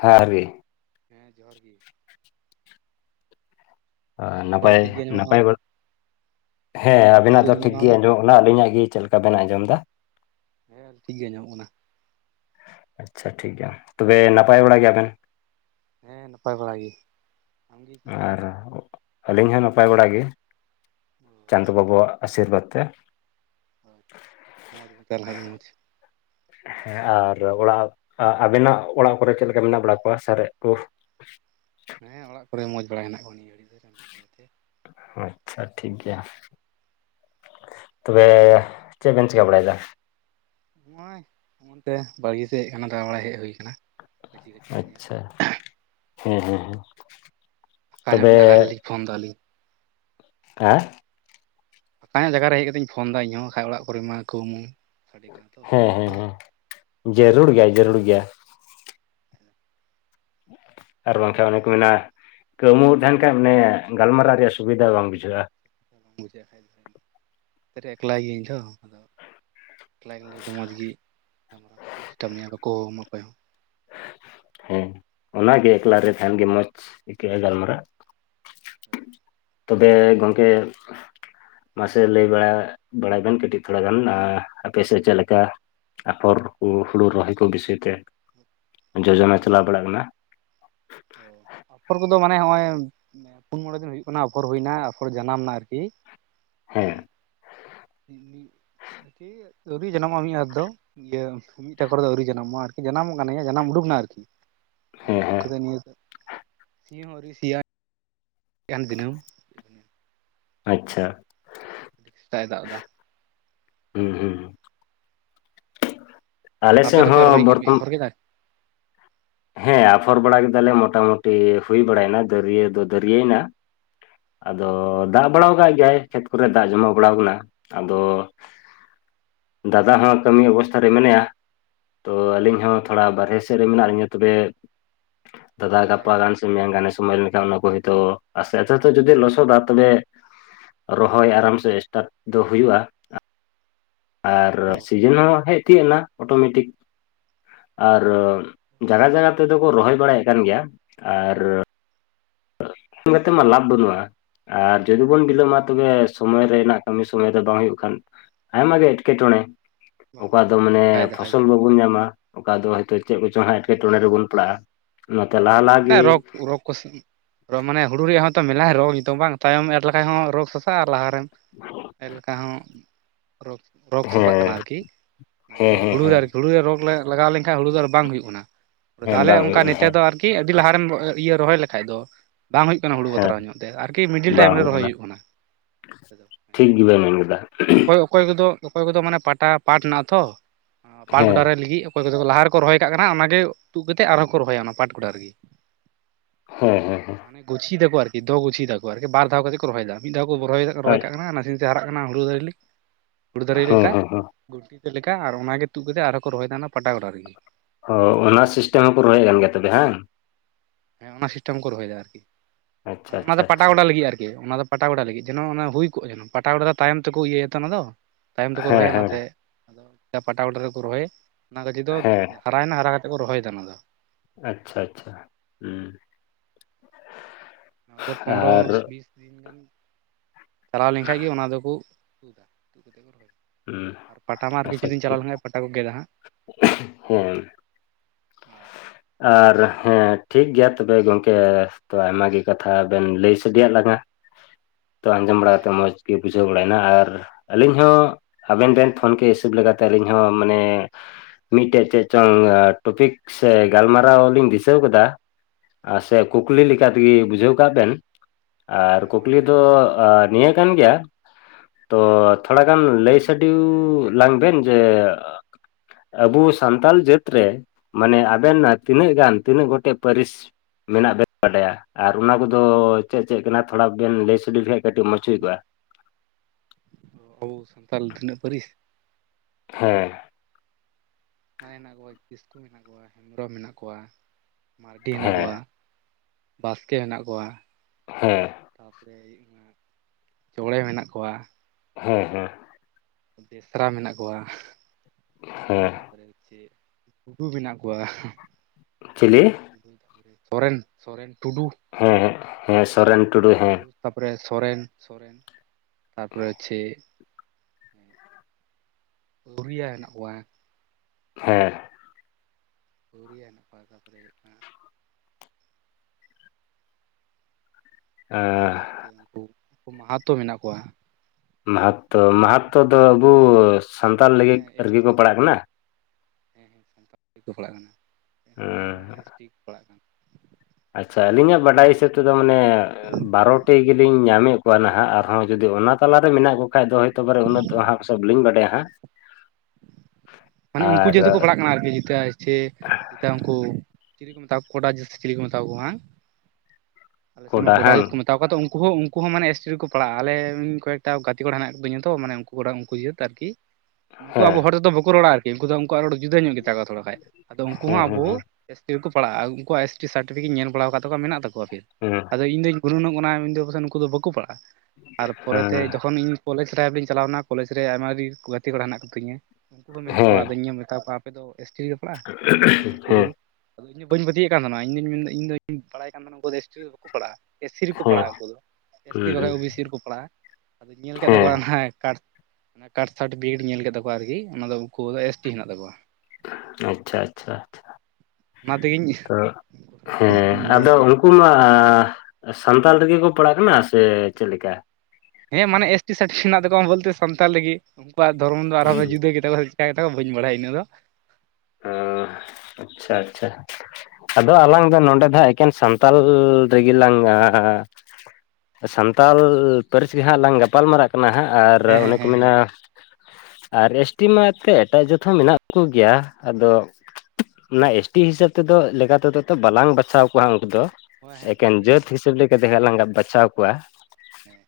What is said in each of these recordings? ᱦᱮᱸ ᱟᱣᱨᱤ ᱾ ᱦᱮᱸ ᱡᱚᱦᱟᱨ ᱜᱮ ᱾ ᱨᱚᱲ ᱱᱟᱯᱟᱭ ᱴᱷᱤᱠ ᱜᱮ ᱟᱸᱡᱚᱢᱚᱜ ᱱᱟᱯᱟᱭ ᱠᱟᱱᱟ ᱵᱟ [inaudible] ᱦᱮᱸ ᱟᱵᱤᱱᱟᱜ ᱫᱚ ᱴᱷᱤᱠ ᱜᱮ ᱟᱸᱡᱚᱢᱚᱜ ᱚᱱᱟ ᱟᱞᱤᱧᱟᱜ ᱜᱮ ᱪᱮᱫ ᱞᱮᱠᱟ ᱵᱮᱱ ᱟᱸᱡᱚᱢ ᱮᱫᱟ? ᱦᱮᱸ ᱴᱷᱤᱠ ᱜᱮ ᱟᱡᱚᱢᱚᱜ ᱠᱟᱱᱟ ᱾ ᱟᱪᱪᱷᱟ ᱴᱷᱤᱠ ᱜᱮᱭᱟ ᱾ ᱛᱚᱵᱮ ᱱᱟᱯᱟᱭ ᱵᱟᱲᱟ ᱜᱮᱭᱟ ᱵᱮᱱ? ᱦᱮᱸ ᱱᱟᱯᱟᱭ ᱵᱟᱲᱟ ᱜᱮ ᱾ ᱟᱨ ᱟᱹᱞᱤᱧ ᱦᱚᱸ ᱱᱟᱯᱟᱭ ᱵᱟᱲᱟ ᱜᱮ [inaudible] ᱪᱟᱸᱫᱚ ᱵᱟᱵᱟᱣᱟᱜ ᱟᱥᱤᱨᱵᱟᱫᱽ ᱛᱮ ᱾ [inaudible] ᱢᱚᱡᱽ ᱛᱟᱦᱮ ᱞᱮᱠᱷᱟᱱ ᱜᱮ ᱢᱚᱡᱽ ᱾ ᱦᱮᱸ ᱟᱨ ᱚᱲᱟᱜ ᱟᱵᱮᱱᱟᱜ ᱚᱲᱟᱜ ᱠᱚᱨᱮ ᱪᱮᱫ ᱞᱮᱠᱟ ᱢᱮᱱᱟᱜ ᱵᱟᱲᱟ ᱠᱚᱣᱟ ᱥᱟᱨᱮᱡ ᱠᱩ? ᱦᱮᱸ ᱚᱲᱟᱜ ᱠᱚᱨᱮ ᱢᱚᱸᱡᱽ ᱵᱟᱲᱟ ᱦᱮᱱᱟᱜ ᱠᱚᱣᱟ [unintelligible] [inaudible] ᱟᱪᱪᱷᱟ ᱴᱷᱤᱠ ᱜᱮᱭᱟ ᱾ [inaudible] ᱛᱚᱵᱮᱻ ᱟᱫᱚ ᱪᱮᱫ ᱵᱮᱱ ᱪᱮᱠᱟ ᱵᱟᱲᱟᱭᱮᱫᱟ? ᱱᱚᱜᱼᱚᱭ ᱮᱢᱚᱱᱛᱮ ᱵᱟᱲᱜᱤ ᱥᱮᱡ ᱦᱮᱡ ᱟᱠᱟᱱᱟ ᱫᱟᱲᱟ ᱵᱟᱲᱟᱭ ᱦᱮᱡ ᱦᱩᱭ ᱟᱠᱟᱱᱟ ᱾ ᱟᱪᱪᱷᱟ [inaudible] ᱦᱮᱸ ᱦᱮᱸ ᱦᱮᱸ ᱾ [inaudible] ᱯᱷᱟᱸᱠᱟ ᱧᱚᱜ ᱛᱚᱵᱮᱻ ᱡᱟᱭᱜᱟ ᱨᱮᱞᱤᱧ ᱯᱷᱳᱱ ᱮᱫᱟ ᱟᱹᱞᱤᱧ [inaudible] ᱦᱮᱸ ᱟᱭᱟᱜ ᱡᱟᱭᱜᱟ ᱨᱮ ᱦᱮᱡ ᱠᱟᱛᱮᱧ ᱯᱷᱳᱱ ᱮᱫᱟ ᱤᱧ ᱦᱚᱸ ᱵᱟᱠᱷᱟᱡ ᱚᱲᱟᱜ ᱠᱚᱨᱮᱢᱟ ᱠᱟᱹᱣᱢᱟᱹ ᱦᱮᱸ ᱦᱮᱸ ᱦᱮᱸ [inaudible] ᱡᱟᱹᱨᱩᱲ ᱚᱱᱟᱛᱮ ᱜᱮᱭᱟ ᱯᱷᱟᱸᱠᱟ ᱧᱚᱜ ᱡᱟᱹᱨᱩᱲ ᱜᱮᱭᱟ ᱾ ᱟᱨ ᱵᱟᱝᱠᱷᱟᱱ ᱚᱱᱮ ᱠᱚ ᱢᱮᱱᱟ ᱠᱟᱹᱣᱢᱟᱹᱣ ᱛᱟᱦᱮᱱ ᱠᱷᱟᱱ ᱟᱱᱮ ᱜᱟᱞᱢᱟᱨᱟᱣ ᱨᱮᱭᱟᱜ ᱥᱩᱵᱤᱫᱷᱟ ᱵᱟᱝ ᱵᱩᱡᱷᱟᱹᱜᱼᱟ ᱾ [unintelligible] [inaudible] [unintelligible] ᱮᱠᱞᱟᱜ ᱜᱤᱭᱟᱹᱧ ᱛᱚ ᱟᱫᱚ ᱮᱠᱞᱟ ᱮᱠᱞᱟ ᱨᱮᱫᱚ ᱢᱚᱡᱽ ᱜᱮ [inaudible] ᱜᱟᱞᱢᱟᱨᱟᱣ ᱠᱚ ᱰᱤᱥᱴᱟᱵᱽ [unintelligible] ᱦᱮᱸ ᱚᱱᱟᱜᱮ ᱮᱠᱞᱟ ᱨᱮ ᱛᱟᱦᱮᱱ ᱜᱮ ᱢᱚᱡᱽ ᱟᱹᱠᱟᱹᱜᱼᱟ ᱜᱟᱞᱢᱟᱨᱟᱜ ᱾ [inaudible] ᱛᱚᱵᱮ ᱜᱚᱝᱠᱮ ᱢᱟᱥᱮ ᱞᱟᱹᱭ ᱵᱟᱲᱟ ᱵᱟᱲᱟᱭ ᱵᱮᱱ ᱠᱟᱹᱴᱤᱡ ᱛᱷᱚᱲᱟ ᱜᱟᱱ ᱟᱸ ᱟᱯᱮ ᱥᱮᱫ ᱪᱮᱫ ᱞᱮᱠᱟ? ᱟᱯᱷᱚᱨ ᱠᱚ ᱦᱩᱲᱩ ᱨᱚᱦᱚᱭ ᱠᱚ ᱵᱤᱥᱚᱭ ᱛᱮ ᱡᱳᱡᱚᱱᱟ ᱪᱟᱞᱟᱣ ᱵᱟᱲᱟᱜ ᱠᱟᱱᱟ ᱾ ᱦᱩᱸ ᱟᱯᱷᱚᱨ ᱠᱚᱫᱚ ᱢᱟᱱᱮ ᱦᱚᱸᱜᱼᱚᱸᱭ ᱯᱩᱱ ᱢᱚᱬᱮ ᱫᱤᱱ ᱦᱩᱭᱩᱜ ᱠᱟᱱᱟ ᱟᱯᱷᱚᱨ ᱦᱩᱭ ᱮᱱᱟ ᱟᱯᱷᱚᱨ ᱡᱟᱱᱟᱢ ᱮᱱᱟ ᱟᱨᱠᱤ ᱾ [inaudible] ᱦᱮᱸ ᱢᱟᱱᱮ [inaudible] ᱪᱮᱫ ᱟᱹᱣᱨᱤ ᱡᱟᱱᱟᱢᱚᱜᱼᱟ ᱢᱤᱫ ᱦᱟᱴ ᱫᱚ ᱾ ᱤᱭᱟᱹ [unintelligible] ᱠᱚᱨᱮ ᱫᱚ ᱟᱹᱣᱨᱤ ᱡᱟᱱᱟᱢᱚᱜᱼᱟ ᱟᱨᱠᱤ ᱡᱟᱱᱟᱢᱚᱜ ᱠᱟᱱᱟ ᱭᱟ ᱡᱟᱱᱟᱢ ᱩᱰᱩᱠ ᱮᱱᱟ ᱟᱨᱠᱤ ᱾ ᱦᱮᱸ ᱡᱟᱱᱟᱢ ᱩᱰᱩᱠ ᱦᱮᱸ ᱠᱟᱱᱟ ᱱᱤᱭᱟᱹ ᱫᱚ ᱾ [inaudible] ᱥᱤ ᱦᱚᱸ ᱟᱹᱣᱨᱤ ᱥᱤᱭᱟ [inaudible] ᱠᱟᱱ ᱫᱤᱱᱟᱹᱢ ᱟᱪᱪᱷᱟ ᱥᱮᱛᱟᱭ [unintelligible] ᱫᱟᱜ ᱮᱫᱟ ᱦᱩᱸ ᱦᱩᱸ ᱟᱯᱮ ᱟᱞᱮᱥᱮᱫ ᱫᱚᱯᱮ ᱨᱚᱦᱚᱭ ᱦᱚᱸ ᱵᱚᱨᱛᱚᱢ ᱟᱯᱷᱚᱨ ᱠᱮᱫᱟ ᱦᱮᱸ ᱟᱯᱷᱚᱨ ᱵᱟᱲᱟ ᱠᱮᱫᱟᱞᱮ ᱢᱚᱴᱟ ᱢᱩᱩᱴᱤ ᱦᱩᱭ ᱵᱟᱲᱟᱭᱱᱟ ᱫᱟᱹᱨᱭᱟᱹ ᱫᱚ ᱫᱟᱹᱨᱭᱱᱟ ᱟᱫᱚ ᱫᱟᱜ ᱵᱟᱲᱟᱣ ᱟᱠᱟᱜ ᱜᱮᱭᱟᱭ ᱠᱷᱮᱛ ᱠᱚᱨᱮ ᱫᱟᱜ ᱡᱚᱢᱟᱣ ᱵᱟᱲᱟᱟᱣ ᱠᱟᱱᱟ ᱟᱫᱚ ᱫᱟᱫᱟ ᱦᱚᱸ ᱠᱟᱹᱢᱤ ᱚᱵᱚᱥᱛᱟ ᱨᱮ ᱢᱮᱱᱟᱭᱟ ᱛᱚ ᱟᱹᱞᱤᱧ ᱦᱚᱸ ᱛᱷᱚᱲᱟ ᱵᱟᱨᱦᱨᱮᱮ ᱥᱮᱫ ᱨᱮ ᱢᱮᱱᱟᱜ ᱞᱤᱧᱟ ᱛᱚᱵᱮ ᱫᱟᱫᱟ ᱵᱟᱨᱦᱮ ᱜᱟᱯᱟ ᱜᱟᱱ [unintelligible] ᱜᱟᱱᱮ ᱥᱚᱢᱚᱭ ᱞᱮᱱᱠᱷᱟᱱ ᱚᱱᱟ ᱠᱚ ᱦᱚᱭᱛᱳ ᱟᱥᱛᱮ ᱟᱥᱛᱮ ᱡᱚᱫᱤ ᱞᱚᱥᱚᱫᱟ ᱛᱚᱵᱮ ᱨᱚᱦᱚᱭ ᱟᱨᱟᱢ ᱥᱮ ᱥᱴᱟᱴ ᱫᱚ ᱦᱩᱭᱩᱜᱼᱟ ᱟᱨ ᱚ ᱥᱤᱡᱤᱱ ᱦᱚᱸ ᱦᱮᱡ ᱛᱤᱭᱟᱹᱜ ᱮᱱᱟ ᱚᱴᱳᱢᱮᱴᱤᱠ ᱟᱨ ᱡᱟᱜᱟ ᱡᱟᱜᱟ ᱛᱮᱫᱚ ᱠᱚ ᱨᱚᱦᱚᱭ ᱵᱟᱲᱟᱭᱮᱫ ᱠᱟᱱ ᱜᱮᱭᱟ ᱟᱨ [unintelligible] [unintelligible] ᱞᱟᱵᱷ ᱵᱟᱹᱱᱩᱜ-ᱟ ᱟᱨ ᱡᱩᱚᱫᱤ ᱵᱚᱱ ᱵᱤᱞᱚᱢᱟ ᱛᱚᱵᱮ ᱥᱚᱢᱚᱭ ᱨᱮᱱᱟᱜ ᱠᱟᱹᱢᱤ ᱥᱚᱢᱚᱭ ᱨᱮᱱᱟᱜ ᱠᱟᱹᱢᱤ ᱥᱚᱢᱚᱭ ᱨᱮ ᱵᱟᱝ ᱦᱩᱭᱩᱜ ᱠᱷᱟᱱ ᱟᱭᱢᱟᱜᱮ ᱮᱴᱠᱮᱴᱚᱬᱮ ᱵᱟᱝ ᱚᱠᱟ ᱫᱚ ᱢᱟᱱᱮ ᱵᱟᱠᱷᱟᱡ ᱫᱚ ᱠᱷᱟᱡ ᱯᱷᱚᱥᱚᱞ ᱵᱟᱵᱚᱱ ᱧᱟᱢᱟ ᱚᱠᱟ ᱫᱚ ᱦᱚᱭᱛ ᱪᱮᱫ ᱠᱚᱪᱚᱝ ᱦᱟᱸᱜ ᱮᱴᱠᱮᱴᱚᱬᱮ ᱨᱮᱵᱚᱱ ᱯᱟᱲᱟᱜᱼᱟ ᱱᱟᱛᱮ ᱞᱟᱦᱟ ᱞᱟᱦᱟ ᱜᱤ ᱯᱚᱨᱚᱠ ᱠᱚᱥᱮᱱ ᱢᱟᱱᱮ ᱦᱩᱲᱩ ᱨᱮᱭᱟᱜ ᱦᱚᱸ ᱛᱚ ᱢᱮᱞᱟᱭᱟ ᱨᱳᱽ ᱫᱚ ᱵᱟᱝ ᱛᱟᱭᱚᱢ ᱮᱨ ᱞᱮᱷᱟᱡ ᱦᱚᱸ ᱨᱳᱜᱽ ᱛᱟ ᱞᱟᱦᱟᱨᱮᱱ ᱮ ᱞᱮᱠᱟ ᱦᱚᱸ ᱨᱳᱠ ᱨᱳᱠ ᱥᱟᱥᱟᱜ ᱠᱟᱱᱟ ᱦᱮᱸ ᱟᱨᱠᱤ ᱚᱱᱟ ᱦᱮᱸ ᱤᱭᱟᱹᱨᱮ ᱦᱮᱸ ᱦᱩᱲᱩ ᱨᱮ ᱦᱮᱸ ᱟᱨᱠᱤ ᱦᱩᱲᱩ ᱨᱮ ᱨᱳᱜᱽ ᱞᱟᱜᱟᱣ ᱞᱮᱱᱠᱷᱟᱱ ᱦᱩᱲᱩ ᱫᱚ ᱟᱨ ᱵᱟᱝ ᱦᱩᱭᱩᱜ ᱠᱟᱱᱟ ᱦᱮᱸ ᱛᱟᱦᱚᱞᱮ ᱵᱟᱝ ᱚᱱᱠᱟ ᱦᱩᱭᱩᱜ ᱠᱟᱱᱟ ᱱᱮᱛᱮ ᱦᱮᱸ ᱫᱚ ᱦᱮᱸ ᱟᱨ ᱠᱤ ᱟᱹᱰᱤ ᱞᱟᱦᱟᱨᱮᱢ ᱤᱭᱟᱹ ᱨᱚᱦᱚᱭ ᱞᱮᱠᱷᱟᱡ ᱫᱚ ᱵᱟᱝ ᱦᱩᱭᱩᱜ ᱠᱟᱱᱟ ᱦᱩᱲᱩ ᱵᱟᱛᱨᱟᱣ ᱧᱚᱜ ᱛᱮ ᱟᱨᱠᱤ ᱢᱤᱰᱤᱞ ᱴᱟᱭᱤᱢ ᱨᱮ ᱨᱚᱦᱚᱭ ᱦᱩᱭᱩᱜ ᱠᱟᱱᱟ ᱴᱷᱤᱠ ᱜᱮᱵᱮᱱ ᱢᱮᱱ ᱠᱟᱫᱟ ᱚᱠᱚᱭ ᱚᱠᱚᱭ ᱠᱚᱫᱚ ᱚᱠᱚᱭ ᱠᱚᱫᱚ ᱢᱟᱱᱮ ᱯᱟᱴᱟ ᱯᱟᱴ ᱦᱮᱱᱟᱜ ᱟ ᱛᱚ ᱯᱟᱴ ᱦᱮᱸ ᱜᱚᱰᱟ ᱨᱮ ᱞᱤᱜᱤᱜ ᱚᱠᱚᱭ ᱠᱚᱫᱚ ᱠᱚ ᱞᱟᱦᱟ ᱨᱮᱠᱚ ᱨᱚᱦᱚᱭ ᱠᱟᱜ ᱠᱟᱱᱟ ᱚᱱᱟᱜᱮ ᱛᱩᱫ ᱠᱟᱛᱮᱜ ᱟᱨᱦᱚᱸ ᱠᱚ ᱨᱚᱦᱚᱭᱟ ᱚᱱᱟ ᱯᱟᱴ ᱠᱚᱲᱟ ᱨᱮᱜᱮ ᱦᱮᱸ ᱦᱮᱸ ᱦᱮᱸ ᱢᱟᱱ ᱜᱩᱪᱷᱤ ᱫᱟᱠᱚ ᱟᱨᱠᱤ ᱫᱚ ᱜᱩᱪᱷᱤᱭ ᱫᱟᱠᱚ ᱟᱨᱠᱤ ᱵᱟᱨᱫᱷᱟᱣ ᱠᱟᱛᱮ ᱠᱚ ᱨᱚᱭᱮᱫᱟ ᱢᱤᱫ ᱫᱷᱟᱣ ᱟᱡ ᱨᱚᱦᱚᱭᱠᱟᱜ ᱠᱟᱱᱟ ᱱᱟᱥᱮ ᱫᱚ ᱦᱟᱨᱟᱜ ᱠᱟᱱᱟ ᱦᱩᱲᱩ ᱫᱟᱹᱞᱤ ᱦᱩᱲᱩ ᱫᱟᱨᱮ ᱦᱮᱸ ᱞᱮᱠᱟ ᱦᱮᱸ ᱦᱮᱸ ᱜᱚᱞᱴᱤ ᱛᱮᱜ ᱞᱮᱠᱟ ᱟᱨ ᱚᱱᱟ ᱜᱮ ᱛᱩᱫ ᱠᱟᱛᱮᱫ ᱟᱨᱦᱚᱸ ᱠᱚ ᱨᱚᱦᱚᱭᱮᱫᱟ ᱚᱱᱟ ᱯᱟᱴᱟ ᱜᱚᱰᱟ ᱨᱮᱜᱮ ᱦᱚ ᱚᱱᱟ ᱥᱤᱥᱴᱮᱢ ᱦᱚᱸᱠᱚ ᱨᱚᱦᱚᱭᱮᱫ ᱠᱟᱱ ᱜᱮᱭᱟ ᱛᱚᱵᱮ ᱦᱟᱝ ᱦᱮᱸ ᱚᱱᱟ ᱥᱤᱥᱴᱮᱢ ᱠᱚ ᱨᱚᱦᱚᱭᱮᱫᱟ ᱟᱨᱠᱤ ᱟᱪᱪᱷᱟ ᱚᱱᱟ ᱟᱪᱪᱷᱟ ᱫᱚ ᱯᱟᱴᱟ ᱟᱪᱪᱷᱟ ᱜᱚᱰᱟ ᱞᱟᱹᱜᱤᱫ ᱟᱨᱠᱤ ᱚᱱᱟ ᱫᱚ ᱯᱟᱴᱟ ᱜᱚᱰᱟ ᱞᱟᱹᱜᱤᱫ ᱡᱮᱱᱚ ᱚᱱᱟ ᱦᱩᱭ ᱠᱚᱜᱼᱟ ᱡᱮᱱᱚ ᱯᱟᱴᱟ ᱜᱚᱰᱟ ᱫᱚ ᱛᱟᱭᱚᱢ ᱛᱮᱠᱚ ᱤᱭᱟᱹᱭᱟᱛᱚ ᱚᱱᱟ ᱫᱚ ᱛᱟᱭᱚᱢ ᱛᱮᱠᱚ ᱦᱮᱸ ᱨᱚᱦᱭᱟ ᱦᱮᱸ ᱚᱱᱟᱛᱮ ᱟᱫᱚ ᱯᱟᱴᱟ ᱜᱚᱰᱟ ᱨᱮᱠᱚ ᱨᱚᱦᱚᱭᱮ ᱚᱱᱟ ᱜᱟᱹᱪᱷᱤ ᱫᱚ ᱦᱮᱸ ᱦᱟᱨᱟᱭᱮᱱᱟ ᱦᱟᱨᱟ ᱠᱟᱛᱮᱫ ᱠᱚ ᱨᱚᱦᱚᱭᱮᱫᱟ ᱚᱱᱟ ᱫᱚ ᱟᱪᱪᱷᱟ ᱟᱪᱪᱷᱟ ᱦᱩᱸ ᱟᱫᱚ ᱯᱚᱱᱨᱚ ᱟᱨ ᱵᱤᱥ ᱫᱤᱱ ᱜᱟᱱ ᱪᱟᱞᱟᱣ ᱞᱮᱱᱠᱷᱟᱡ ᱜᱮ ᱚᱱᱟ ᱫᱚᱠᱚ ᱛᱩᱫᱟ ᱛᱩᱫ ᱠᱟᱛᱮ ᱠᱚ ᱨᱚᱦᱚᱭᱟ ᱦᱩᱸ ᱟᱨ ᱯᱟᱴᱟ ᱢᱟᱨ ᱜᱮ ᱟᱪᱪᱷᱟ ᱡᱩᱫᱤᱧ ᱴᱷᱤᱠ ᱪᱟᱞᱟᱣ ᱞᱮᱱᱠᱷᱟᱱᱡ ᱯᱟᱴᱟ ᱠᱚ ᱜᱮᱫᱟ ᱦᱟᱸᱜ ᱦᱮᱸ ᱟᱨ ᱟᱨ ᱦᱮᱸ ᱴᱷᱤᱠ ᱜᱮᱭᱟ ᱛᱚᱵᱮ ᱜᱚᱝᱠᱮ ᱛᱚ ᱟᱭᱢᱟ ᱜᱮ ᱠᱟᱛᱷᱟ ᱵᱮᱱ ᱞᱟᱹᱭ ᱥᱟᱰᱮᱭᱟᱜ ᱞᱟᱝᱟ ᱛᱚ ᱟᱸᱡᱚᱢ ᱵᱟᱲᱟ ᱠᱟᱛᱮᱫ ᱢᱚᱡᱽ ᱜᱮ ᱵᱩᱡᱷᱟᱹᱣ ᱵᱟᱲᱟᱭᱮᱱᱟ ᱟᱨ ᱟᱹᱞᱤᱧ ᱦᱚᱸ ᱟᱵᱮᱱ ᱵᱮᱱ ᱯᱷᱳᱱ ᱠᱮ ᱦᱤᱥᱟᱹᱵᱽ ᱞᱮᱠᱟᱛᱮ ᱟᱹᱞᱤᱧ ᱦᱚᱸ ᱢᱟᱱᱮ ᱢᱤᱫᱴᱮᱡ ᱪᱮᱫ ᱪᱚᱝ, ᱴᱚᱯᱤᱠ ᱥᱮ ᱜᱟᱞᱢᱟᱨᱟ-ᱣ ᱞᱤᱧ ᱫᱤᱥᱟᱹᱣ ᱟᱠᱟᱫᱟ? ᱟᱨ ᱥᱮ ᱠᱩᱠᱞᱤ ᱞᱮᱠᱟᱛᱮ ᱜᱮ ᱵᱩᱡᱷᱟᱹᱣ ᱠᱟᱜ ᱵᱮᱱ᱾ ᱟᱨ ᱦᱮᱸ ᱢᱟ ᱠᱩᱠᱞᱤ ᱞᱟᱹᱭ ᱫᱚ ᱱᱤᱭᱟᱹ ᱠᱟᱱ ᱜᱮᱭᱟ᱾ ᱛᱚ ᱛᱷᱽᱚᱲᱟ ᱜᱟᱱ ᱞᱟᱹᱭᱥ [unintelligible] ᱞᱟᱝᱵᱮᱱ ᱡᱮ ᱟᱵᱚ ᱥᱟᱱᱛᱟᱞ ᱡᱟᱹᱛ ᱨᱮ, ᱢᱟᱱᱮ ᱟᱵᱮᱱ ᱛᱤᱱᱟᱹᱜ, ᱜᱟᱱ ᱛᱤᱱᱟᱹᱜ ᱜᱚᱴᱮᱡᱸ ᱯᱟᱹᱨᱤᱥ ᱢᱮᱱᱟᱜ ᱵᱮᱱ ᱵᱟᱰᱟᱭᱟ? ᱟᱨ ᱚᱱᱟ ᱠᱚᱼᱫᱚ ᱪᱮᱫ ᱪᱮᱫ ᱠᱟᱱᱟ, ᱛᱷᱽᱚᱲᱟ ᱵᱮᱱ ᱞᱟᱹᱭ ᱥᱟᱰᱮ ᱞᱮᱠᱷᱟᱡ ᱠᱟᱹᱴᱤᱡ ᱢᱚᱸᱡᱷᱽ ᱦᱩᱭ ᱠᱚᱜᱼᱟ᱾ ᱟᱵᱚ ᱥᱟᱱᱛᱟᱞ ᱛᱤᱱᱟᱹᱜ ᱯᱟᱹᱨᱤᱥ? ᱦᱮᱸ ᱢᱟᱭᱱᱟᱜᱚᱡ ᱠᱚᱣᱟ᱾ ᱠᱤᱥᱠᱩ ᱢᱮᱱᱟᱜ ᱠᱚᱣᱟ᱾ ᱦᱮᱢᱵᱨᱚᱢ ᱢᱮᱱᱟᱜ ᱠᱚᱣᱟ᱾ ᱢᱟᱨᱰᱤᱸ ᱦᱮᱱᱟᱜ ᱦᱮᱸ ᱠᱚᱣᱟ ᱾ ᱵᱟᱥᱠᱮᱸ ᱦᱮᱱᱟᱜ ᱠᱚᱣᱟ᱾ ᱦᱮᱸ ᱛᱟᱯᱚᱨᱮ ᱦᱩᱭᱩᱜ ᱠᱟᱱᱟ᱾ ᱪᱚᱬᱮᱸ ᱢᱮᱱᱟᱜ ᱠᱚᱣᱟ᱾ ᱦᱮᱸ- ᱦᱮᱸ ᱵᱮᱥᱨᱟ ᱢᱮᱱᱟᱜ ᱠᱚᱣᱟ᱾ ᱦᱮᱸ [unintelligible] ᱴᱩᱰᱩ ᱢᱮᱱᱟᱜ ᱠᱚᱣᱟ᱾ ᱪᱤᱞᱮ ᱥᱚᱨᱮᱱ ᱥᱚᱨᱮᱱ ᱴᱩᱰᱩ ᱦᱮᱸ ᱾ ᱦᱮᱸ, ᱦᱮᱸ ᱥᱚᱨᱮᱱ, ᱴᱩᱰᱩ ᱦᱮᱸ ᱛᱟᱯᱚᱨᱮ ᱥᱚᱨᱮᱱ, ᱥᱚᱨᱮᱱ ᱛᱟᱨᱯᱚᱨᱮ ᱟᱪᱷᱮ [inaudible] ᱩᱜᱤᱭᱟ ᱦᱮᱱᱟᱜ ᱠᱚᱣᱟ᱾ ᱦᱮᱸ ᱯᱟᱹᱣᱨᱤᱭᱟ ᱦᱮᱱᱟᱜ ᱠᱚᱣᱟ ᱛᱟᱯᱚᱨᱮ [unintelligible] ᱛᱟᱯᱚᱨᱮ ᱛᱮ ᱩᱱᱠᱩ ᱩᱱᱠᱩ ᱢᱟᱦᱟᱛᱚ ᱢᱮᱱᱟᱜ ᱠᱚᱣᱟ᱾ ᱢᱟᱦᱟᱛᱚ᱾ ᱢᱟᱦᱟᱛᱚ ᱫᱚ ᱟᱵᱚ ᱥᱟᱱᱛᱟᱞ ᱞᱟᱹᱜᱤᱫ ᱦᱮᱸ ᱟᱨᱜᱤ ᱠᱚ ᱮᱥᱴᱤ ᱯᱟᱲᱟᱜ ᱠᱟᱱᱟ? ᱦᱮᱸ ᱦᱮᱸ ᱥᱟᱱᱛᱟᱲ ᱛᱮᱠᱚ ᱯᱟᱲᱟ-ᱜ ᱠᱟᱱᱟ᱾ ᱩᱸ ᱱᱚᱣᱟ ᱮᱥ ᱴᱤ ᱯᱟᱲᱟᱜ ᱠᱟᱱ᱾ ᱟᱪᱪᱷᱟ ᱟᱹᱞᱤᱧᱟᱜ ᱵᱟᱰᱟᱭ ᱦᱤᱥᱟᱹᱵ ᱱᱤᱛᱳᱜ ᱫᱚ ᱢᱟᱱᱮ ᱵᱟᱨᱚᱴᱤ ᱜᱮᱞᱤᱧ ᱧᱟᱢᱮᱫ ᱠᱚᱣᱟ᱾ ᱱᱟᱦᱟᱜ ᱟᱨᱦᱚᱸ ᱡᱩᱫᱤ ᱚᱱᱟ ᱛᱟᱞᱟ ᱨᱮ ᱢᱮᱱᱟᱜ ᱠᱚ ᱵᱟᱠᱷᱽᱟᱡ ᱫᱚ ᱦᱳᱭᱛᱳ ᱵᱟᱞᱮ ᱩᱱᱟᱹᱜ ᱫᱚ ᱾ ᱦᱟᱸᱜ ᱥᱚᱵ ᱞᱤᱧ ᱵᱟᱰᱟᱭᱟ ᱾ᱦᱟᱸᱜ ᱢᱟᱱᱮ ᱩᱱᱠᱩ ᱟᱨ ᱡᱮᱦᱮᱛᱩ ᱠᱚ ᱯᱟᱲᱦᱟ-ᱜ ᱠᱟᱱᱟ ᱾ᱟᱨᱠᱤ ᱡᱮᱴᱟ - ᱮᱥ ᱴᱤ ᱡᱮᱴᱟ ᱩᱱᱠᱩ ᱪᱤᱞᱤ ᱠᱚ ᱢᱮᱛᱟ ᱠᱚᱰᱟ᱾ ᱡᱟᱹᱥ ᱪᱤᱞᱤ ᱠᱚ ᱢᱮᱛᱟ ᱠᱚᱣᱟᱝ ᱾ᱟᱞᱮ ᱥᱮᱫ ᱠᱚᱰᱟ ᱢᱟ ᱠᱚᱰᱟᱸ ᱦᱟᱝ ᱡᱟᱹᱛ ᱠᱚ [inaudible] ᱛᱟᱨᱯᱳᱨᱮ ᱛᱚ ᱩᱱᱠᱩ ᱦᱚᱸ ᱩᱱᱠᱩ ᱦᱚᱸ ᱢᱟᱱᱮ ᱮᱥ ᱴᱤ ᱨᱮᱠᱚ ᱯᱟᱲᱟᱜ᱾ ᱟᱞᱮ ᱠᱚᱭᱠᱴᱟ ᱜᱟᱛᱮ ᱠᱚᱲᱟ ᱦᱮᱱᱟ-ᱜ ᱠᱚᱛᱤᱧᱟ ᱛᱚ ᱾ᱢᱟᱱᱮ ᱩᱱᱠᱩ ᱠᱚᱲᱟ ᱩᱱᱠᱩ ᱡᱟᱹᱛ ᱟᱨᱠᱤ ᱱᱩᱠᱩ ᱦᱮᱸ ᱟᱵᱚ ᱦᱚᱲ ᱛᱮᱫᱚ ᱵᱟᱠᱚ ᱨᱚᱲᱟ᱾ ᱟᱨᱠᱤ ᱩᱱᱠᱩ ᱫᱚ ᱩᱱᱠᱩᱣᱟ-ᱜ ᱨᱚᱲ ᱡᱩᱫᱟᱹ ᱧᱚᱜ ᱜᱮᱛᱟ ᱠᱚᱣᱟ᱾ ᱛᱷᱚᱲᱟ ᱠᱷᱟᱡ ᱟᱫᱚ ᱩᱱᱠᱩ ᱦᱮᱸ ᱦᱚᱸ ᱦᱮᱸ ᱟᱵᱚ ᱮᱥ ᱴᱤ ᱨᱮᱠᱚ ᱯᱟᱲᱟᱜᱼᱟ᱾ ᱩᱱᱠᱩᱣᱟᱜ ᱮᱥ ᱴᱤ ᱥᱟᱭᱴᱳᱯᱤᱠᱮᱴ ᱧᱮᱞ ᱵᱟᱲᱟ ᱠᱟᱫ ᱛᱟᱠᱚᱣᱟ᱾ ᱢᱮᱱᱟᱜ ᱛᱟᱠᱚᱣᱟ ᱯᱷᱤᱨ ᱦᱮᱸ ᱟᱫᱚ ᱤᱧᱫᱚᱧ ᱜᱩᱱᱟᱹᱱᱚᱜ ᱠᱟᱱᱟ ᱢᱤᱫᱟᱹ ᱯᱟᱥᱮᱡ ᱱᱩᱠᱩ ᱫᱚ ᱵᱟᱠᱚ ᱯᱟᱲᱟᱜᱼᱟ ᱾ ᱟᱨ ᱯᱚᱨᱮ ᱦᱮᱸ ᱛᱮ ᱡᱚᱠᱷᱚᱱ ᱤᱧ ᱠᱚᱞᱮᱡᱽ ᱞᱟᱭᱤᱯᱷ ᱨᱤᱧ ᱪᱟᱞᱟᱣᱱᱟ᱾ ᱠᱚᱞᱮᱡᱽ ᱨᱮ ᱟᱭᱢᱟ ᱰᱤᱨ ᱜᱟᱛᱮ ᱠᱚᱲᱟ ᱦᱮᱱᱟᱜ ᱠᱚᱛᱤᱧᱟ᱾ ᱩᱱᱠᱩ ᱦᱚᱸ ᱢᱮᱱᱟᱜ ᱠᱚᱣᱟ ᱦᱮᱸ ᱟᱫᱚ ᱤᱧ ᱢᱮᱛᱟ ᱠᱚᱣᱟ ᱟᱯᱮ ᱫᱚ ᱮᱥ ᱴᱤ ᱨᱮᱜᱮ ᱯᱟᱲᱟᱜ-ᱟ᱾ ᱦᱮᱸ ᱟᱞᱮ ᱫᱚ ᱮᱥ ᱴᱤ ᱨᱮᱜᱤ ᱟᱫᱚ ᱤᱧ ᱵᱟᱹᱧ ᱯᱟᱛᱭᱟᱹ ᱠᱟᱱ ᱛᱟᱦᱮᱱᱟ ᱤᱧ ᱫᱚᱧ ᱢᱮᱱ ᱫᱟ ᱤᱧᱫᱚᱧ ᱵᱟᱲᱟᱭ ᱠᱟᱱ ᱛᱟᱦᱮᱱᱟ ᱾ᱩᱱᱠᱩ ᱫᱚ ᱮᱥ ᱴᱤ ᱨᱮᱫᱚ ᱵᱟᱠᱚ ᱯᱟᱲᱟᱜᱼᱟ᱾ ᱮᱥ ᱥᱤ ᱨᱮᱠᱚ ᱦᱮᱸ ᱯᱟᱲᱟᱜᱼᱟ᱾ ᱩᱱᱠᱩ ᱫᱚ ᱮᱥ ᱥᱤ ᱦᱩᱸ ᱵᱟᱠᱷᱟᱡ ᱦᱩᱸ ᱳ ᱵᱤ ᱥᱤ ᱨᱮᱠᱚ ᱯᱟᱲᱟᱜᱼᱟ᱾ ᱟᱫᱚ ᱧᱮᱞ ᱠᱮᱫ ᱦᱮᱸ ᱛᱟᱠᱚᱣᱟ ᱦᱟᱸᱜ, ᱠᱟᱴ ᱚᱱᱟ ᱠᱟᱥᱴ ᱥᱟᱭᱴᱤᱯᱷᱤᱠᱮᱴ ᱧᱮᱞ ᱠᱮᱫ ᱛᱟᱠᱚᱣᱟ ᱟᱨᱠᱤ ᱚᱱᱟ ᱫᱚ ᱩᱱᱠᱩ ᱫᱚ ᱮᱥᱤᱴ ᱦᱮᱱᱟᱜ ᱛᱟᱠᱚᱣᱟ᱾ ᱟᱪᱪᱷᱟ ᱟᱪᱪᱷᱟ ᱟᱪᱪᱷᱟ ᱚᱱᱟ ᱛᱮᱜᱤᱧ ᱛᱚ ᱦᱮᱸ ᱟᱫᱚ ᱞᱟᱹᱭᱮᱫ ᱟᱱᱠᱩ ᱢᱟ ᱥᱟᱱᱛᱟᱞ ᱨᱮᱜᱮ ᱠᱚ ᱯᱟᱲᱟᱜ ᱠᱟᱱᱟ ᱥᱮ ᱪᱮᱫᱮ ᱞᱮᱠᱟ? ᱦᱮᱸ ᱢᱟᱱᱮ ᱮᱥᱴᱤ ᱥᱟᱭᱴᱤᱯᱤᱠᱤᱴ ᱦᱮᱱᱟᱜ ᱛᱟᱠᱚᱣᱟ ᱵᱚᱞᱛᱮ ᱥᱟᱱᱛᱟᱞ ᱞᱟᱹᱜᱤᱫ ᱩᱱᱠᱩᱣᱟᱜ ᱫᱷᱚᱨᱚᱢ ᱫᱚ ᱟᱨᱦᱚᱸ ᱡᱩᱫᱟᱹ ᱜᱮᱛᱟ ᱠᱚᱣᱟ [unintelligible] ᱵᱟᱹᱧ ᱵᱟᱲᱟᱭᱟ ᱤᱱᱟᱹ ᱫᱚ᱾ ᱟᱸ ᱟᱪᱪᱷᱟ ᱟᱪᱪᱷᱟ᱾ ᱟᱫᱚ ᱟᱞᱟᱝ ᱫᱚ ᱱᱚᱰᱮ ᱫᱚ ᱦᱟᱸᱜ ᱮᱠᱮᱱ ᱥᱟᱱᱛᱟᱞ ᱨᱮᱜᱮ ᱞᱟᱝ ᱟᱸ ᱥᱟᱱᱛᱟᱲ ᱯᱟᱹᱨᱤᱥ ᱜᱮ ᱦᱟᱸᱜ ᱞᱟᱝ ᱜᱟᱯᱟᱞ ᱢᱟᱨᱟᱜ ᱠᱟᱱᱟ ᱦᱟᱸᱜ ᱟᱨ ᱦᱮᱸ ᱟᱨ ᱦᱮᱸ ᱚᱱᱮ ᱠᱚ ᱦᱮᱸ ᱢᱮᱱᱟ ᱦᱮᱸ ᱟᱨ ᱮᱥᱴᱤ ᱢᱟ ᱛᱮᱫ ᱮᱴᱟᱜ ᱡᱟᱹᱛ ᱦᱚᱸ ᱢᱮᱱᱟᱜ ᱠᱚᱜᱮᱭᱟ᱾ ᱟᱫᱚ ᱚᱱᱟ ᱮᱥᱴᱤ ᱦᱤᱥᱟᱹᱵᱽ ᱛᱮᱫᱚ ᱞᱮᱠᱟ ᱛᱮᱫᱚ ᱛᱚ ᱵᱟᱞᱟᱝ ᱵᱟᱪᱷᱟᱣ ᱠᱚᱣᱟ ᱦᱟᱸᱜ ᱩᱱᱠᱩ ᱫᱚ᱾ ᱦᱳᱭ ᱦᱮᱸ ᱮᱠᱮᱱ ᱴᱷᱤᱠ ᱜᱮᱭᱟ ᱴᱷᱤᱠ ᱡᱟᱹᱛ ᱦᱤᱥᱟᱹᱵᱽ ᱜᱮᱭᱟ ᱞᱮᱠᱟᱛᱮ ᱦᱟᱸᱜ ᱦᱳᱭ ᱞᱟᱝ ᱦᱳᱭ ᱵᱟᱪᱷᱟᱣ ᱠᱚᱣᱟ᱾ ᱦᱮᱸ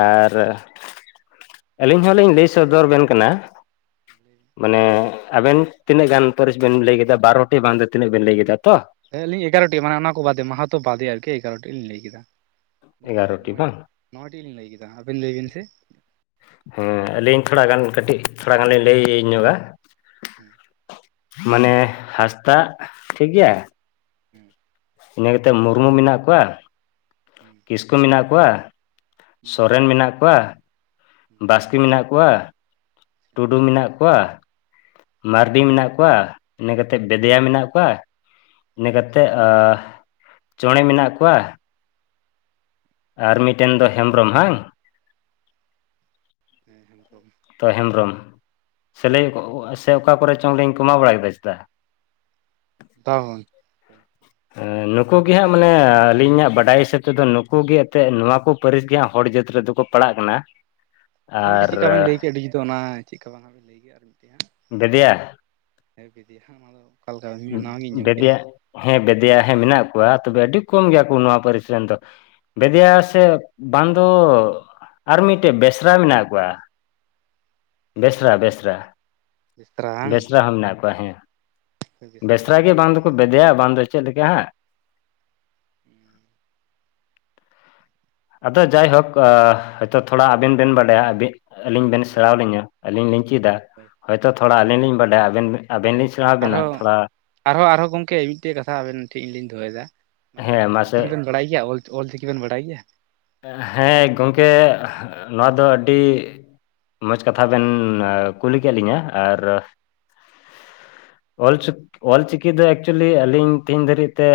ᱟᱨ ᱟᱹᱞᱤᱧ ᱦᱚᱸᱞᱤᱧ ᱞᱟᱹᱭ ᱥᱚᱫᱚᱨ ᱵᱮᱱ ᱠᱟᱱᱟ᱾ ᱦᱮᱸ ᱞᱟᱹᱭ ᱵᱤᱱ᱾ ᱢᱟᱱᱮ ᱟᱵᱮᱱ ᱛᱤᱱᱟᱹᱜ ᱜᱟᱱ ᱯᱟᱹᱨᱤᱥ ᱵᱮᱱ ᱞᱟᱹᱭ ᱠᱮᱫᱟ ᱵᱟᱨᱚᱴᱤ ᱵᱟᱝ ᱫᱚ ᱛᱤᱱᱟᱹᱜ ᱵᱮᱱ ᱞᱟᱹᱭ ᱠᱮᱫᱟ ᱛᱚ᱾ ᱦᱮ ᱟᱹᱞᱤᱧ ᱮᱜᱟᱨᱚᱴᱤ ᱢᱟᱱᱮ ᱚᱱᱟ ᱠᱚ ᱵᱟᱫᱮ ᱢᱟᱦᱟᱛᱚ ᱵᱟᱫᱮ ᱟᱨᱠᱤ ᱮᱜᱟᱨᱚᱴᱤ ᱞᱤᱧ ᱞᱟᱹᱭ ᱠᱮᱫᱟ᱾ ᱱᱚᱭ ᱴᱤᱡ ᱮᱜᱟᱨᱚᱴᱤ ᱱᱚᱭ ᱵᱟᱝ ᱱᱚᱭ ᱴᱤᱡ ᱞᱤᱧ ᱞᱟᱹᱭ ᱠᱮᱫᱟ ᱟᱵᱮᱱ ᱞᱟᱹᱭ ᱵᱤᱱ ᱥᱮ᱾ ᱦᱮᱸ ᱟᱹᱞᱤᱧ ᱛᱷᱚᱲᱟ ᱜᱟᱱ ᱠᱟᱹᱴᱤᱡ ᱛᱷᱚᱲᱟ ᱜᱟᱱ ᱞᱤᱧ ᱞᱟᱹᱭ ᱧᱚᱜ-ᱟ᱾ ᱦᱩᱸ ᱢᱟᱱᱮ ᱦᱟᱸᱥᱫᱟᱜ ᱴᱷᱤᱠ ᱜᱮᱭᱟ᱾ ᱦᱩᱸ ᱤᱱᱟᱹ ᱠᱟᱛᱮᱫ ᱢᱩᱨᱢᱩ ᱢᱮᱱᱟᱜ ᱠᱚᱣᱟ᱾ ᱦᱩᱸ ᱠᱤᱥᱠᱩ ᱢᱮᱱᱟᱜ ᱠᱚᱣᱟ, ᱥᱚᱨᱮᱱ ᱢᱮᱱᱟᱜ ᱠᱚᱣᱟ, ᱦᱮᱸ ᱵᱟᱥᱠᱮ ᱢᱮᱱᱟᱜ ᱠᱚᱣᱟ, ᱟᱪᱪᱷᱟ ᱴᱩᱰᱩ ᱢᱮᱱᱟᱜ ᱠᱚᱣᱟ, ᱢᱟᱨᱰᱤ ᱢᱮᱱᱟᱜ ᱠᱚᱣᱟ ᱤᱱᱟᱹ ᱠᱟᱛᱮᱫ ᱵᱮᱫᱮᱭᱟ ᱢᱮᱱᱟᱜ ᱠᱚᱣᱟ᱾ ᱤᱱᱟᱹ ᱠᱟᱛᱮᱫ ᱟᱸ ᱪᱚᱬᱮ ᱢᱮᱱᱟᱜ ᱠᱚᱣᱟ᱾ ᱟᱨ ᱢᱤᱫᱴᱮᱱ ᱫᱚ ᱦᱮᱢᱵᱽᱨᱚᱢ ᱵᱟᱝ᱾ ᱦᱮᱸ ᱦᱮᱢᱵᱽᱨᱚᱢ ᱛᱚ ᱦᱮᱢᱵᱽᱨᱚᱢ ᱥᱮᱞᱮᱧ ᱥᱮ ᱚᱠᱟ ᱠᱚᱨᱮ ᱪᱚᱝ ᱨᱮᱧ ᱠᱚᱢᱟ ᱵᱟᱲᱟ ᱠᱮᱫᱟ ᱪᱮᱛᱟ᱾ ᱵᱟᱝ ᱜᱚᱝ- ᱮ ᱱᱩᱠᱩ ᱜᱮ ᱦᱟᱸᱜ ᱢᱟᱱᱮ ᱟᱹᱞᱤᱧᱟᱜ ᱵᱟᱰᱟᱭ ᱦᱤᱥᱟᱹᱵᱽ ᱛᱮᱫᱚ ᱱᱩᱠᱩ ᱜᱮ ᱟᱛᱮᱫ ᱱᱚᱣᱟ ᱠᱚ᱾ ᱯᱟᱹᱨᱤᱥ ᱜᱮ ᱦᱟᱸᱜ ᱦᱚᱲ ᱡᱟᱹᱛ ᱨᱮ ᱫᱚᱠᱚ ᱯᱟᱲᱟᱜ ᱠᱟᱱᱟ᱾ ᱟᱨᱦᱚᱸ ᱢᱤᱫᱴᱮᱱ ᱟᱨ ᱪᱮᱫᱠᱟ ᱵᱮᱱ ᱞᱟᱹᱭ ᱠᱮᱫ ᱟᱹᱰᱤ ᱡᱩᱛ ᱚᱱᱟ [inaudible] ᱵᱮᱫᱮᱭᱟ ᱦᱮᱸ ᱵᱮᱫᱮᱭᱟ ᱦᱟᱸᱜ ᱚᱱᱟ ᱫᱚ ᱚᱠᱟᱞᱮᱠᱟ ᱤᱧ ᱢᱟ ᱱᱟᱣᱟ ᱜᱤᱧ ᱟᱸᱡᱚᱢ ᱠᱮᱫ-ᱟ᱾ ᱵᱮᱫᱮᱭᱟ ᱦᱮᱸ ᱵᱮᱫᱮᱭᱟ ᱦᱮᱸ ᱢᱮᱱᱟᱜ ᱠᱚᱣᱟ ᱛᱚᱵᱮ ᱟᱹᱰᱤ ᱠᱚᱢ ᱜᱮᱭᱟ ᱠᱚ ᱱᱚᱣᱟ ᱯᱟᱹᱨᱤᱥ ᱨᱮᱱ ᱫᱚ᱾ ᱵᱮᱫᱤᱭᱟ ᱥᱮ ᱵᱟᱝ ᱫᱚ ᱟᱨ ᱢᱤᱫᱴᱮᱡ ᱵᱮᱥᱨᱟ ᱢᱮᱱᱟᱜ ᱠᱚᱣᱟ᱾ ᱵᱮᱥᱨᱟ ᱵᱮᱥᱨᱟ᱾ ᱵᱮᱥᱨᱟ ᱵᱟᱝ ᱵᱮᱥᱨᱟ ᱦᱚᱸ ᱢᱮᱱᱟᱜ ᱠᱚᱣᱟ ᱦᱮᱸ ᱵᱮᱥᱨᱟ ᱦᱚᱸ ᱜᱮ ᱟᱹᱞᱤᱧ ᱵᱟᱝ ᱫᱚᱠᱚ ᱵᱟᱹᱞᱤᱧ ᱵᱮᱫᱮᱭᱟ ᱵᱟᱝ ᱪᱮᱫ ᱞᱮᱠᱟ ᱦᱟᱸᱜ᱾ ᱦᱩᱸ ᱟᱫᱚ ᱡᱟᱭ ᱦᱳᱠ ᱦᱚᱭ ᱛᱚ ᱛᱷᱚᱲᱟ ᱟᱵᱮᱱ ᱵᱮᱱ ᱵᱟᱰᱟᱭᱟ ᱟᱵᱤᱱ ᱟᱹᱞᱤᱧ ᱵᱮᱱ ᱦᱳᱭ ᱥᱮᱲᱟ ᱟᱞᱤᱧᱟᱹ᱾ ᱟᱞᱤᱧ ᱞᱤᱧ ᱪᱮᱫᱟ ᱦᱳᱭ ᱦᱚᱭ ᱛᱚ ᱛᱷᱚᱲᱟ ᱦᱳᱭ ᱟᱹᱞᱤᱧ ᱞᱤᱧ ᱵᱟᱰᱟᱭᱟ ᱟᱵᱮᱱ ᱟᱵᱮᱱ ᱞᱤᱧ ᱥᱮᱬᱟ ᱵᱮᱱᱟ ᱟᱨᱦᱚᱸ ᱛᱷᱚᱲᱟ ᱟᱨᱦᱚᱸ ᱟᱨᱦᱚᱸ ᱜᱚᱝᱠᱮ ᱢᱤᱫᱴᱮᱡ ᱠᱟᱛᱷᱟ ᱟᱵᱮᱱ ᱴᱷᱤᱡ ᱞᱤᱧ ᱫᱚᱦᱚᱭᱱ ᱮᱫᱟ ᱢᱟᱱᱮ ᱦᱮᱸ ᱟᱵᱮᱱ ᱫᱚ ᱢᱟᱥᱮ ᱚᱞᱪᱤᱠᱤ ᱵᱮᱱ ᱵᱟᱲᱟᱭ ᱜᱮᱭᱟ ᱚᱞ ᱚᱞ ᱪᱤᱠᱤ ᱵᱮᱱ ᱵᱟᱲᱟᱭ ᱜᱮᱭᱟ? ᱦᱮᱸ ᱜᱚᱝᱠᱮ ᱱᱚᱣᱟ ᱫᱚ ᱟᱹᱰᱤ ᱢᱚᱡᱽ ᱠᱟᱛᱷᱟ ᱵᱮᱱ ᱠᱩᱞᱤ ᱠᱮᱫ ᱞᱤᱧᱟᱹ ᱟᱨᱼᱼ ᱚᱞᱚ ᱚᱞᱪᱤᱠᱤ ᱫᱚ ᱮᱠᱪᱩᱭᱮᱞᱤ ᱟᱹᱞᱤᱧ ᱛᱮᱦᱤᱧ ᱫᱷᱟᱹᱨᱤᱡ ᱛᱮᱼᱼ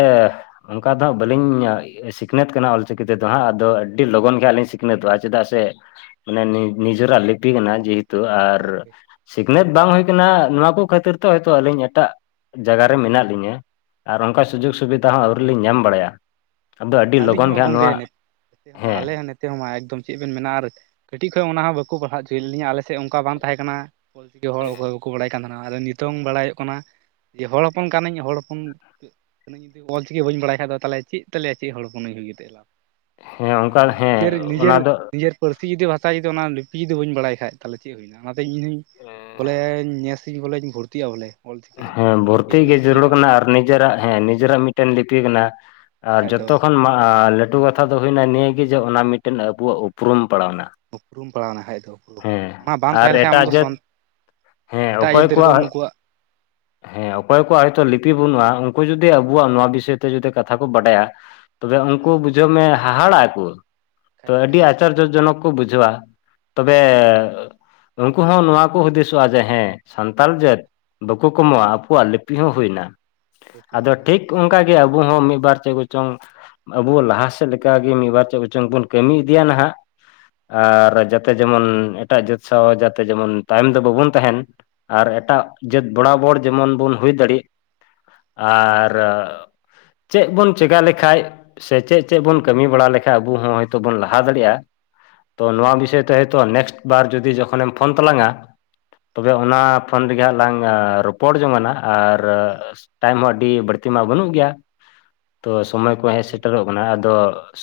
ᱚᱱᱠᱟ ᱫᱚ ᱦᱟᱸᱜ ᱵᱟᱹᱞᱤᱧ ᱥᱤᱠᱷᱱᱟᱹᱛ ᱟᱠᱟᱱᱟ ᱚᱞᱪᱤᱠᱤ ᱛᱮᱫᱚ ᱦᱟᱸᱜ᱾ ᱟᱫᱚ ᱟᱹᱰᱤ ᱞᱚᱜᱚᱱ ᱜᱮ ᱞᱤᱧ ᱥᱤᱠᱷᱱᱟᱹᱛᱚᱜᱼᱟ ᱪᱮᱫᱟᱜ ᱥᱮ ᱢᱟᱱᱮ ᱱᱤᱡᱮᱨᱟᱜ ᱞᱤᱯᱤ ᱠᱟᱱᱟ ᱡᱮᱼᱼ ᱛᱚ ᱟᱨᱼᱼ ᱦᱳᱭ ᱦᱳᱭ ᱥᱤᱠᱷᱱᱟᱹᱛ ᱵᱟᱝ ᱦᱩᱭ ᱠᱟᱱᱟ ᱱᱚᱣᱟ ᱠᱚ ᱠᱷᱟᱹᱛᱤᱨ ᱛᱮ ᱦᱚᱭᱛᱳ ᱟᱹᱞᱤᱧ ᱮᱴᱟᱜ ᱡᱟᱭᱜᱟ ᱨᱮ ᱢᱮᱱᱟᱜ ᱞᱤᱧᱟ᱾ ᱟᱨ ᱚᱱᱠᱟ ᱥᱩᱡᱳᱜᱽ ᱥᱩᱵᱤᱫᱷᱟ ᱦᱚᱸ ᱟᱹᱣᱨᱤ ᱞᱤᱧ ᱧᱟᱢ ᱵᱟᱲᱟᱭᱟ ᱟᱫᱚ ᱟᱹᱰᱤ ᱟᱹᱞᱤᱧ ᱞᱚᱜᱚᱱ ᱦᱚᱸᱢᱟ ᱜᱮᱦᱟᱸᱜ ᱜᱚᱢᱠᱮ ᱱᱚᱣᱟᱼᱼ ᱱᱚᱛᱮ ᱟᱞᱮ ᱱᱛᱮ ᱦᱸ ᱢᱟ ᱮᱠᱫᱚᱢ ᱪᱮᱫ ᱵᱮᱱ ᱢᱮᱱᱟ ᱟᱨ ᱠᱟᱹᱴᱤᱡ ᱠᱷᱚᱡ ᱚᱱᱟ ᱦᱚᱸ ᱵᱟᱠᱚᱼᱼ ᱯᱟᱲᱦᱟᱣ ᱪᱚᱭᱮᱫ ᱞᱤᱧᱟᱹ ᱟᱞᱮ ᱥᱮᱫ ᱚᱱᱠᱟ ᱵᱟᱝ ᱛᱟᱦᱮᱸ ᱠᱟᱱᱟ ᱚᱞ ᱪᱤᱠᱤ ᱦᱚᱲ [unintelligible] ᱵᱟᱲᱟᱭ ᱠᱟᱱ ᱛᱟᱦᱮᱱᱟ ᱟᱨ ᱱᱤᱛᱚᱝ ᱵᱟᱲᱟᱭᱚᱜ ᱠᱟᱱᱟ ᱡᱮ ᱦᱚᱲ ᱦᱚᱯᱚᱱ ᱠᱟᱹᱱᱟᱹᱧ ᱦᱚᱲ ᱦᱚᱯᱚᱱᱼᱼ ᱚᱞ ᱪᱤᱠᱤ ᱵᱟᱹᱧ ᱵᱟᱲᱟᱭ ᱠᱷᱟ ᱫᱚ ᱛᱟᱦᱚᱞᱮ ᱪᱮᱫ ᱛᱟᱞᱮᱭᱟ ᱪᱮᱫ ᱦᱚᱯᱱ ᱩᱭ ᱠᱟᱛᱮ ᱫᱚ ᱦᱮᱸ ᱚᱱᱟ ᱚᱱᱠᱟ ᱤᱧᱟᱹᱜ ᱦᱮᱸ ᱱᱤᱡᱮᱨ ᱱᱤᱡᱮᱨ ᱚᱱᱟ ᱫᱚ ᱱᱤᱡᱮᱨ ᱯᱟᱹᱨᱥᱤ ᱡᱩᱫᱤ ᱵᱷᱟᱥᱟ ᱡᱩᱫᱤ ᱚᱱᱟ ᱞᱤᱯᱤ ᱡᱩᱫᱤ ᱵᱟᱹᱧ ᱵᱟᱲᱟᱭ ᱠᱷᱟᱡ, ᱛᱟᱦᱚᱞᱮ ᱪᱮᱫ ᱦᱩᱭᱱᱟ ᱚᱱᱟᱛᱮ ᱤᱧᱦᱩᱧ ᱵᱚᱞᱮ ᱱᱮᱥ ᱤᱧ ᱵᱚᱞᱮᱧ ᱵᱷᱚᱨᱛᱤᱜᱼᱟ ᱵᱚᱞᱮ᱾ ᱚᱞ ᱪᱤᱠᱤ ᱨᱮ ᱵᱚᱞᱮ ᱦᱮᱸ ᱚᱞ ᱪᱤᱠᱤ ᱵᱷᱚᱨᱛᱤ ᱜᱮ ᱵᱚᱞᱮᱧ ᱪᱮᱫ ᱡᱟᱹᱨᱩᱲ ᱟ ᱠᱟᱱᱟ ᱟᱨ ᱱᱤᱡᱮᱨᱟᱜ ᱦᱮᱸ ᱱᱤᱡᱮᱨᱟᱜ ᱢᱤᱫᱴᱮᱱ ᱞᱤᱯᱤ ᱢᱮᱱᱮᱟᱼᱜ ᱟᱨ ᱵᱟᱠᱷᱟᱡ ᱫᱚ ᱡᱚᱛᱚ ᱠᱷᱚᱱ ᱞᱴᱩᱼᱼ ᱠᱟᱛᱷᱟ ᱫᱚ ᱦᱩᱭᱱᱟ ᱱᱤᱭᱟᱹᱜᱮ ᱡᱮ ᱚᱱᱟ ᱢᱤᱫᱴᱮᱱ ᱟᱵᱚᱣᱟᱜ ᱩᱯᱨᱩᱢ ᱯᱟᱲᱟᱣᱱᱟ᱾ ᱩᱯᱨᱩᱢ ᱯᱟᱲᱟᱣᱱᱟ [unintelligible] ᱦᱮᱸ ᱚᱱᱟ ᱵᱟᱝ ᱟᱨ ᱛᱟᱦᱮᱸ ᱞᱮᱠᱟᱱᱡ ᱟᱢ ᱮᱴᱟᱜ ᱫᱚ ᱥᱚᱼᱼ ᱡᱟᱹᱛ ᱦᱮᱸ ᱮᱴᱟᱜ ᱚᱠᱚᱭ [unintelligible] ᱠᱚᱣᱟᱜ ᱩᱱᱠᱩᱣᱟᱜ᱾ ᱦᱮᱸ ᱚᱠᱚᱭ ᱠᱚᱣᱟᱜ ᱦᱚᱭᱛᱳ ᱞᱤᱯᱤ ᱵᱟᱹᱱᱩᱜᱼᱟ ᱩᱱᱠᱩ ᱡᱩᱫᱤ ᱟᱵᱚᱣᱟᱜ ᱱᱚᱣᱟ ᱵᱤᱥᱚᱭ ᱛᱮ ᱡᱩᱫᱤ ᱠᱟᱛᱷᱟ ᱠᱚ ᱵᱟᱰᱟᱭᱟ᱾ ᱛᱚᱵᱮ ᱩᱱᱠᱩ ᱵᱩᱡᱷᱟᱹᱣ ᱢᱮ ᱦᱟᱦᱟᱲᱟᱜᱼᱟᱚ ᱠᱷᱟᱡ ᱛᱚ ᱫᱚ ᱠᱷᱟᱡ ᱟᱹᱰᱤ ᱫᱚ ᱟᱪᱟᱨᱡᱚ ᱡᱚᱱᱚᱠ ᱠᱚ ᱵᱩᱡᱷᱟᱹᱣᱟ᱾ ᱛᱚᱵᱮ ᱩᱱᱠᱩ ᱦᱚᱸ ᱱᱚᱣᱟ ᱠᱚ ᱦᱩᱫᱤᱥᱚᱜᱼᱟ ᱡᱮ ᱦᱮᱸ ᱥᱟᱱᱛᱟᱞ ᱡᱟᱹᱛ, ᱵᱟᱠᱚ ᱠᱚᱢᱚᱜᱣᱟ ᱟᱠᱚᱣᱟᱜ ᱞᱤᱯᱤ ᱦᱚᱸ ᱦᱩᱭᱱᱟ ᱯᱟᱹᱛᱭᱟᱹᱣ ᱟᱫᱚ ᱦᱩᱭᱮᱱ ᱴᱷᱤᱠ ᱛᱟᱢᱟ ᱚᱱᱠᱟᱼᱼ ᱟᱵᱚ ᱦᱚᱸ ᱢᱤᱫ ᱵᱟᱨ ᱪᱮᱫ ᱠᱚᱪᱚᱝᱼᱼ ᱟᱵᱚ ᱞᱟᱦᱟ ᱥᱮᱫ ᱞᱮᱠᱟᱜᱮ ᱢᱤᱫᱵᱟᱨ ᱪᱮᱫ ᱠᱪᱚᱝ ᱵᱚᱱ ᱠᱟᱹᱢᱤ ᱤᱫᱤᱭᱟ ᱦᱟᱜ ᱦᱳᱭ ᱟᱨ ᱡᱟᱛᱼᱼ ᱡᱟᱛᱮ ᱡᱮᱢᱚᱱ ᱮᱴᱟᱜ ᱡᱟᱹᱛ ᱥᱟᱶ ᱡᱟᱛᱮ ᱡᱮᱢᱚᱱ ᱛᱟᱭᱚᱢ ᱫᱚ ᱵᱟᱵᱚᱱ ᱛᱟᱦᱮᱱ ᱟᱨ ᱮᱴᱟᱜᱼᱼ ᱡᱟᱹᱛ ᱵᱚᱲᱟᱵᱚᱲ ᱡᱮᱢᱚᱱ ᱵᱚᱱ ᱦᱩᱭ ᱫᱟᱲᱮᱜ ᱟᱨᱼᱼ ᱪᱮᱫ ᱵᱚᱱ ᱪᱮᱠᱟ ᱞᱮᱠᱷᱟᱜᱼᱼ ᱥᱮ ᱪᱮᱫ ᱪᱮᱫ ᱵᱚᱱ ᱠᱟᱹᱢᱤ ᱵᱟᱲᱟ ᱞᱮᱠᱷᱟᱱ ᱟᱵᱚ ᱦᱚᱸ ᱦᱭᱛ ᱵᱚᱱ ᱞᱟᱦᱟ ᱫᱟᱲᱮᱭᱟᱜᱼᱟ᱾ ᱛᱚ ᱦᱮᱸ ᱱᱚᱣᱟ ᱵᱤᱥᱚᱭ ᱛᱮ ᱦᱚᱭᱛᱚ ᱱᱮᱠᱥᱴ ᱵᱟᱨ ᱡᱩᱫᱤ ᱡᱚᱠᱷᱚᱱᱮᱢ ᱯᱷᱳᱱ ᱛᱟᱞᱟᱝᱼᱟ᱾ ᱛᱚᱵᱮ ᱚᱱᱟ ᱯᱷᱳᱱ ᱨᱮᱜᱮ ᱦᱟᱸᱜ ᱞᱟᱝ ᱨᱚᱯᱚᱲ ᱡᱚᱝ ᱟᱱᱟᱜ ᱟᱨᱼᱼ ᱦᱳᱭ ᱴᱟᱭᱤᱢ ᱦᱚᱸ ᱟᱹᱰᱤ ᱵᱟᱹᱲᱛᱤ ᱢᱟ ᱵᱟᱹᱱᱩᱜ ᱜᱮᱭᱟ ᱛᱚ ᱥᱚᱢᱚᱭ ᱴᱟᱭᱤᱢ ᱠᱚ ᱢᱟ ᱦᱮᱡ ᱦᱩᱭᱱᱟ ᱥᱮᱴᱮᱨᱚᱜ ᱟᱱᱟ ᱟᱫᱚ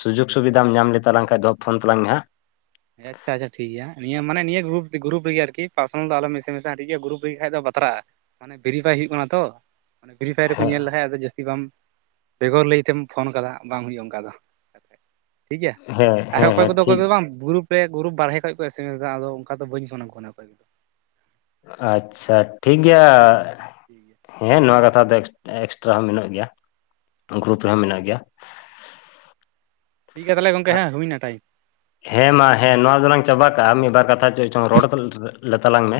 ᱥᱩᱡᱳᱜᱽ ᱥᱩᱵᱤᱫᱷᱟᱢ ᱧᱟᱢ ᱞᱮᱛᱟᱞᱟᱝ ᱠᱷᱟᱱ ᱫᱚ ᱯᱷᱳᱱ ᱛᱟᱞᱟᱝ ᱢᱮ ᱦᱟᱸᱜᱼᱼ ᱟᱪᱪᱷᱟ ᱟᱪᱪᱷᱟ ᱴᱷᱤᱠ ᱜᱮᱭᱟ ᱱᱤᱭᱟᱹ ᱢᱟᱱᱮ ᱱᱤᱭᱟᱹ ᱜᱨᱩᱯ ᱜᱩᱨᱩᱯ ᱨᱮᱜᱮ ᱟᱨᱠᱤ ᱯᱟᱨᱥᱱᱟᱞ ᱫᱚ ᱟᱞᱚᱢ ᱮᱥᱮ ᱢᱮ ᱥᱟ ᱟ ᱴᱷᱤᱠ ᱜᱮᱭᱟ ᱜᱩᱨᱩᱯ ᱨᱮᱜᱮ ᱫᱚ ᱵᱟᱛᱨᱟᱜᱼᱟ᱾ ᱢᱟᱱᱮ ᱵᱷᱮᱨᱤᱯᱷᱟᱭ ᱦᱩᱭᱩᱜ ᱠᱟᱱᱟ ᱛᱚ ᱢᱟᱱᱮ ᱵᱷᱮᱨᱤᱯᱷᱟᱭ ᱨᱮᱠᱚ ᱦᱮᱸ ᱧᱮᱞ ᱞᱮᱠᱷᱟᱱ ᱡᱟᱹᱥᱛᱤ ᱵᱟᱢᱼᱼ ᱵᱮᱜᱚᱨ ᱞᱟᱹᱭ ᱛᱮᱢ ᱯᱷᱳᱱ ᱠᱟᱫᱟ ᱵᱟᱝ ᱦᱩᱭᱩᱜᱼᱟ ᱚᱱᱠᱟ ᱫᱚ, ᱴᱷᱤᱠ ᱜᱮᱭᱟ ᱦᱮᱸ ᱟᱨᱦᱚᱸ ᱦᱮᱸ ᱚᱠᱚᱭ ᱦᱮᱸ ᱠᱚᱫᱚ ᱚᱠᱚᱭ ᱴᱷᱤᱠ ᱠᱚᱫᱚ ᱵᱟᱝ ᱵᱩᱞᱼᱼ ᱜᱩᱨᱩᱯ ᱵᱟᱨᱦᱮ ᱠᱷᱚᱱ ᱠᱚ ᱮᱥᱮᱢᱮᱥ ᱮᱫᱟ ᱟᱫᱚ ᱚᱱᱠᱟ ᱫᱚ ᱵᱟᱹᱧ ᱯᱷᱱᱟᱢ ᱠᱚ ᱠᱟᱱᱟ ᱚᱠᱚᱭ ᱠᱚᱫᱚ ᱟᱪᱪᱷᱟ ᱴᱷᱤᱠ ᱜᱮᱭᱟ᱾ [inaudible] ᱦᱮᱸ ᱱᱚᱣᱟ ᱠᱟᱛᱷᱟ ᱫᱚ ᱮᱠᱥᱴᱨᱟ ᱦᱚᱸ ᱢᱮᱱᱟᱜ ᱜᱮᱭᱟ ᱦᱮᱸ᱾ ᱜᱩᱨᱩᱯ ᱨᱮᱦᱚᱸ ᱢᱮᱱᱟᱜ ᱜᱮᱭᱟ᱾ ᱴᱷᱤᱠ ᱜᱮᱭᱟ ᱛᱟᱦᱚᱞᱮ ᱜᱚᱝᱠᱮ ᱟ- ᱦᱮᱸ ᱦᱩᱭᱮᱱᱟ ᱴᱟᱭᱤᱢ ᱦᱮᱸ ᱢᱟ ᱦᱮᱸ ᱱᱚᱣᱟ ᱫᱚᱞᱟᱝ ᱪᱟᱵᱟ ᱠᱟᱜᱼᱟ ᱢᱤᱫ ᱵᱟᱨ ᱠᱟᱛᱷᱟ ᱪᱮᱫ ᱪᱚᱝ ᱨᱚᱲ ᱞᱮ ᱛᱟᱞᱟᱝ ᱢᱮ?